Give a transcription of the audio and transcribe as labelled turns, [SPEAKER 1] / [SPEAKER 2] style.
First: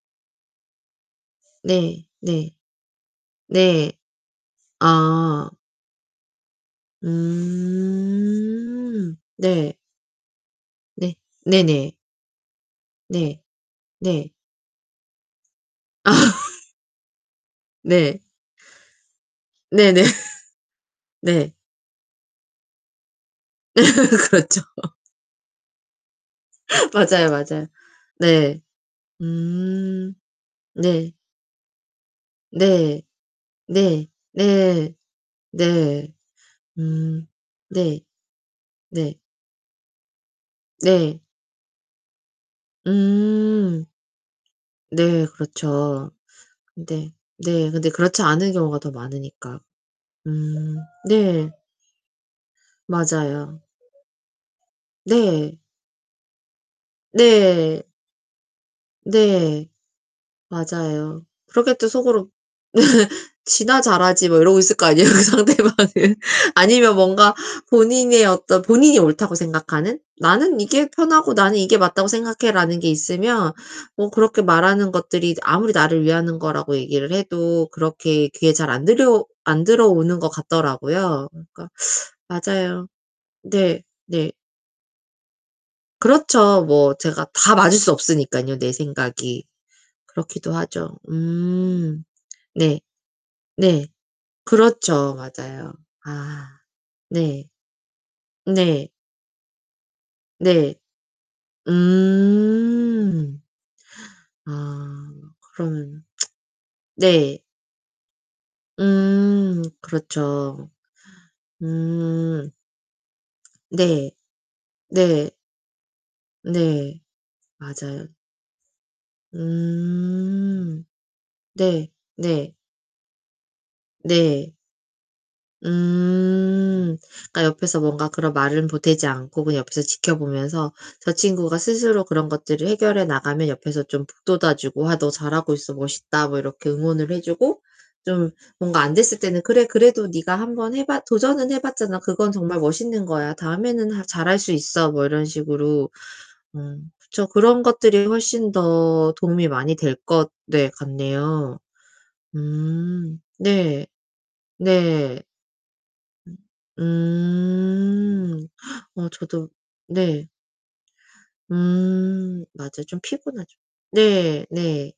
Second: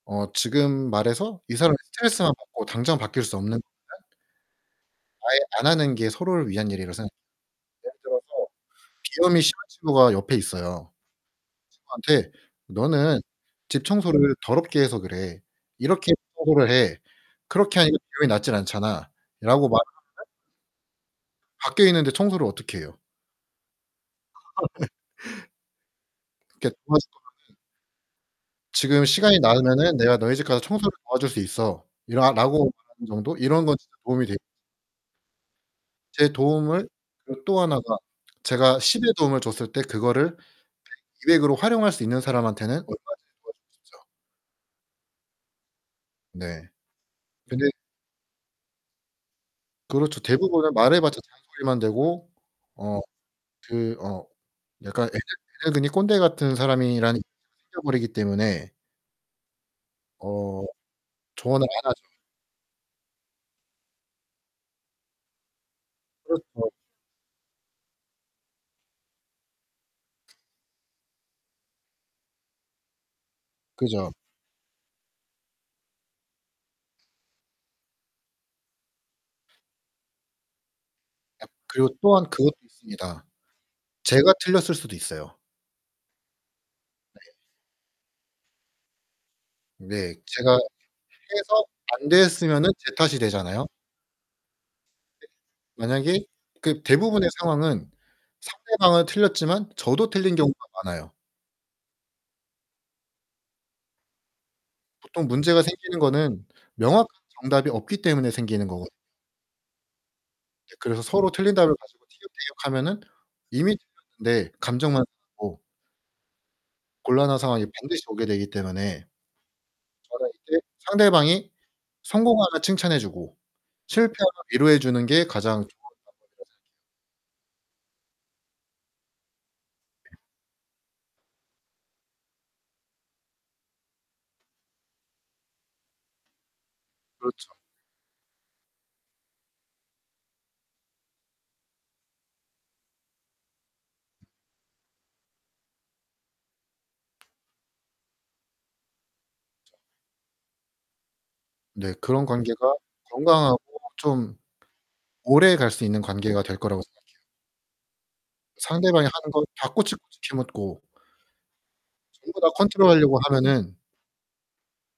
[SPEAKER 1] 어 지금 말해서 이 사람이
[SPEAKER 2] 네.
[SPEAKER 1] 스트레스만
[SPEAKER 2] 네.
[SPEAKER 1] 받고 당장 바뀔 수 없는
[SPEAKER 2] 네.
[SPEAKER 1] 것들은 아예
[SPEAKER 2] 아.
[SPEAKER 1] 안 하는 게 서로를 위한 일이라고 생각해요. 예를 들어서
[SPEAKER 2] 음.
[SPEAKER 1] 비염이 심한
[SPEAKER 2] 네.
[SPEAKER 1] 친구가 옆에 있어요.
[SPEAKER 2] 네. 네네.
[SPEAKER 1] 친구한테 "너는
[SPEAKER 2] 네.
[SPEAKER 1] 집
[SPEAKER 2] 네.
[SPEAKER 1] 청소를 더럽게 해서 그래. 이렇게 청소를 해. 그렇게 하니까
[SPEAKER 2] 네.
[SPEAKER 1] 비염이 낫지 않잖아."라고
[SPEAKER 2] 네네.
[SPEAKER 1] 말하면은
[SPEAKER 2] 네.
[SPEAKER 1] 밖에 있는데 청소를 어떻게 해요?
[SPEAKER 2] 그렇죠.
[SPEAKER 1] 그렇게 도와 줄
[SPEAKER 2] 맞아요,
[SPEAKER 1] 거면은
[SPEAKER 2] 맞아요. 네.
[SPEAKER 1] "지금 시간이 나면은
[SPEAKER 2] 음
[SPEAKER 1] 내가 너희 집 가서 청소를
[SPEAKER 2] 네.
[SPEAKER 1] 도와줄 수 있어."라 라고
[SPEAKER 2] 네.
[SPEAKER 1] 말하는 정도 이런 건 진짜
[SPEAKER 2] 네.
[SPEAKER 1] 도움이 되
[SPEAKER 2] 예예예. 네.
[SPEAKER 1] 제 도움을
[SPEAKER 2] 음.
[SPEAKER 1] 그리고 또 하나가
[SPEAKER 2] 네.
[SPEAKER 1] 제가 10의
[SPEAKER 2] 네.
[SPEAKER 1] 도움을 줬을 때 그거를
[SPEAKER 2] 네.
[SPEAKER 1] 100, 200으로 활용할 수 있는 사람한테는 얼마든지 도와주고
[SPEAKER 2] 음.
[SPEAKER 1] 싶죠.
[SPEAKER 2] 네 그렇죠.
[SPEAKER 1] 네.
[SPEAKER 2] 근데
[SPEAKER 1] 근데
[SPEAKER 2] 네 근데 그렇지 않은 경우가 더 많으니까.
[SPEAKER 1] 그렇죠. 대부분은
[SPEAKER 2] 음
[SPEAKER 1] 말해 봤자
[SPEAKER 2] 네.
[SPEAKER 1] 잔소리만 되고 어
[SPEAKER 2] 맞아요.
[SPEAKER 1] 그 어 약간
[SPEAKER 2] 네.
[SPEAKER 1] 애늙은이 꼰대 같은 사람이란 이미지가
[SPEAKER 2] 네.
[SPEAKER 1] 생겨버리기 때문에
[SPEAKER 2] 네.
[SPEAKER 1] 어
[SPEAKER 2] 맞아요.
[SPEAKER 1] 조언을
[SPEAKER 2] 그렇게 또
[SPEAKER 1] 안 하죠.
[SPEAKER 2] 속으로 "지나 잘하지." 뭐 이러고 있을 거 아니에요. 그 상대방은.
[SPEAKER 1] 그렇죠.
[SPEAKER 2] 아니면 뭔가 본인의 어떤 본인이 옳다고 생각하는 '나는 이게 편하고 나는 이게 맞다고 생각해.'라는 게 있으면 뭐
[SPEAKER 1] 그죠.
[SPEAKER 2] 그렇게 말하는 것들이 아무리 나를 위하는 거라고 얘기를 해도 그렇게 귀에 잘 안 들려 안 들어오는 것 같더라고요.
[SPEAKER 1] 아
[SPEAKER 2] 그러니까
[SPEAKER 1] 그리고 또한 그것도
[SPEAKER 2] 맞아요.
[SPEAKER 1] 있습니다.
[SPEAKER 2] 네. 네.
[SPEAKER 1] 제가 틀렸을 수도 있어요.
[SPEAKER 2] 그렇죠. 뭐 제가
[SPEAKER 1] 네.
[SPEAKER 2] 다 맞을 수 없으니깐요, 내 생각이.
[SPEAKER 1] 네. 제가
[SPEAKER 2] 그렇기도
[SPEAKER 1] [unintelligible]
[SPEAKER 2] 하죠.
[SPEAKER 1] 해서
[SPEAKER 2] 음.
[SPEAKER 1] 안 됐으면은
[SPEAKER 2] 네.
[SPEAKER 1] 제 탓이 되잖아요.
[SPEAKER 2] 네. 그렇죠.
[SPEAKER 1] [unintelligible]
[SPEAKER 2] 맞아요.
[SPEAKER 1] 만약에
[SPEAKER 2] 아
[SPEAKER 1] 그 대부분의
[SPEAKER 2] 네.
[SPEAKER 1] 상황은
[SPEAKER 2] 네.
[SPEAKER 1] 상대방은 틀렸지만 저도 틀린 경우가
[SPEAKER 2] 네.
[SPEAKER 1] 많아요.
[SPEAKER 2] 음. 아
[SPEAKER 1] 보통 문제가 생기는
[SPEAKER 2] 그러면
[SPEAKER 1] 거는 명확한
[SPEAKER 2] 네.
[SPEAKER 1] 정답이 없기 때문에 생기는 거거
[SPEAKER 2] 음 그렇죠.
[SPEAKER 1] 예 그래서 서로 틀린 답을 가지고
[SPEAKER 2] 음.
[SPEAKER 1] 티격태격하면은 이미 [unintelligible]
[SPEAKER 2] 네.
[SPEAKER 1] 네. 감정만
[SPEAKER 2] 네.
[SPEAKER 1] 상하고
[SPEAKER 2] 네.
[SPEAKER 1] 곤란한 상황이 반드시
[SPEAKER 2] 맞아요.
[SPEAKER 1] 오게 되기 때문에 저는 이제
[SPEAKER 2] 음.
[SPEAKER 1] 상대방이
[SPEAKER 2] 네. 네.
[SPEAKER 1] 성공하면 칭찬해 주고 실패하면
[SPEAKER 2] 네.
[SPEAKER 1] 위로해 주는 게 가장 좋은 방법이라 생각해요.
[SPEAKER 2] 음. 그러니까 옆에서 뭔가 그런 말은 보태지 않고 그냥 옆에서 지켜 보면서 저 친구가 스스로 그런 것들을 해결해 나가면 옆에서 좀 북돋아 주고 "아 너 잘하고 있어. 멋있다." 뭐 이렇게 응원을 해
[SPEAKER 1] 그렇죠.
[SPEAKER 2] 주고 좀 뭔가 안 됐을 때는 "그래 그래도 네가 1 번 해 봤 도전은 해 봤잖아. 그건 정말 멋있는 거야. 다음에는 하 잘할 수 있어." 뭐 이런 식으로. 음. 그쵸. 그런 것들이 훨씬 더 도움이 많이 될 것 네. 같네요.
[SPEAKER 1] 네, 그런 관계가
[SPEAKER 2] 음.
[SPEAKER 1] 건강하고
[SPEAKER 2] 네.
[SPEAKER 1] 좀
[SPEAKER 2] 네.
[SPEAKER 1] 오래갈 수 있는 관계가 될 거라고 생각해요.
[SPEAKER 2] 음.
[SPEAKER 1] 상대방이
[SPEAKER 2] 어
[SPEAKER 1] 하는 거
[SPEAKER 2] 저도
[SPEAKER 1] 다 꼬치꼬치
[SPEAKER 2] 네.
[SPEAKER 1] 캐묻고 전부
[SPEAKER 2] 음
[SPEAKER 1] 다
[SPEAKER 2] 맞아요. 좀
[SPEAKER 1] 컨트롤하려고
[SPEAKER 2] 피곤하죠.
[SPEAKER 1] 하면은
[SPEAKER 2] 네. 네.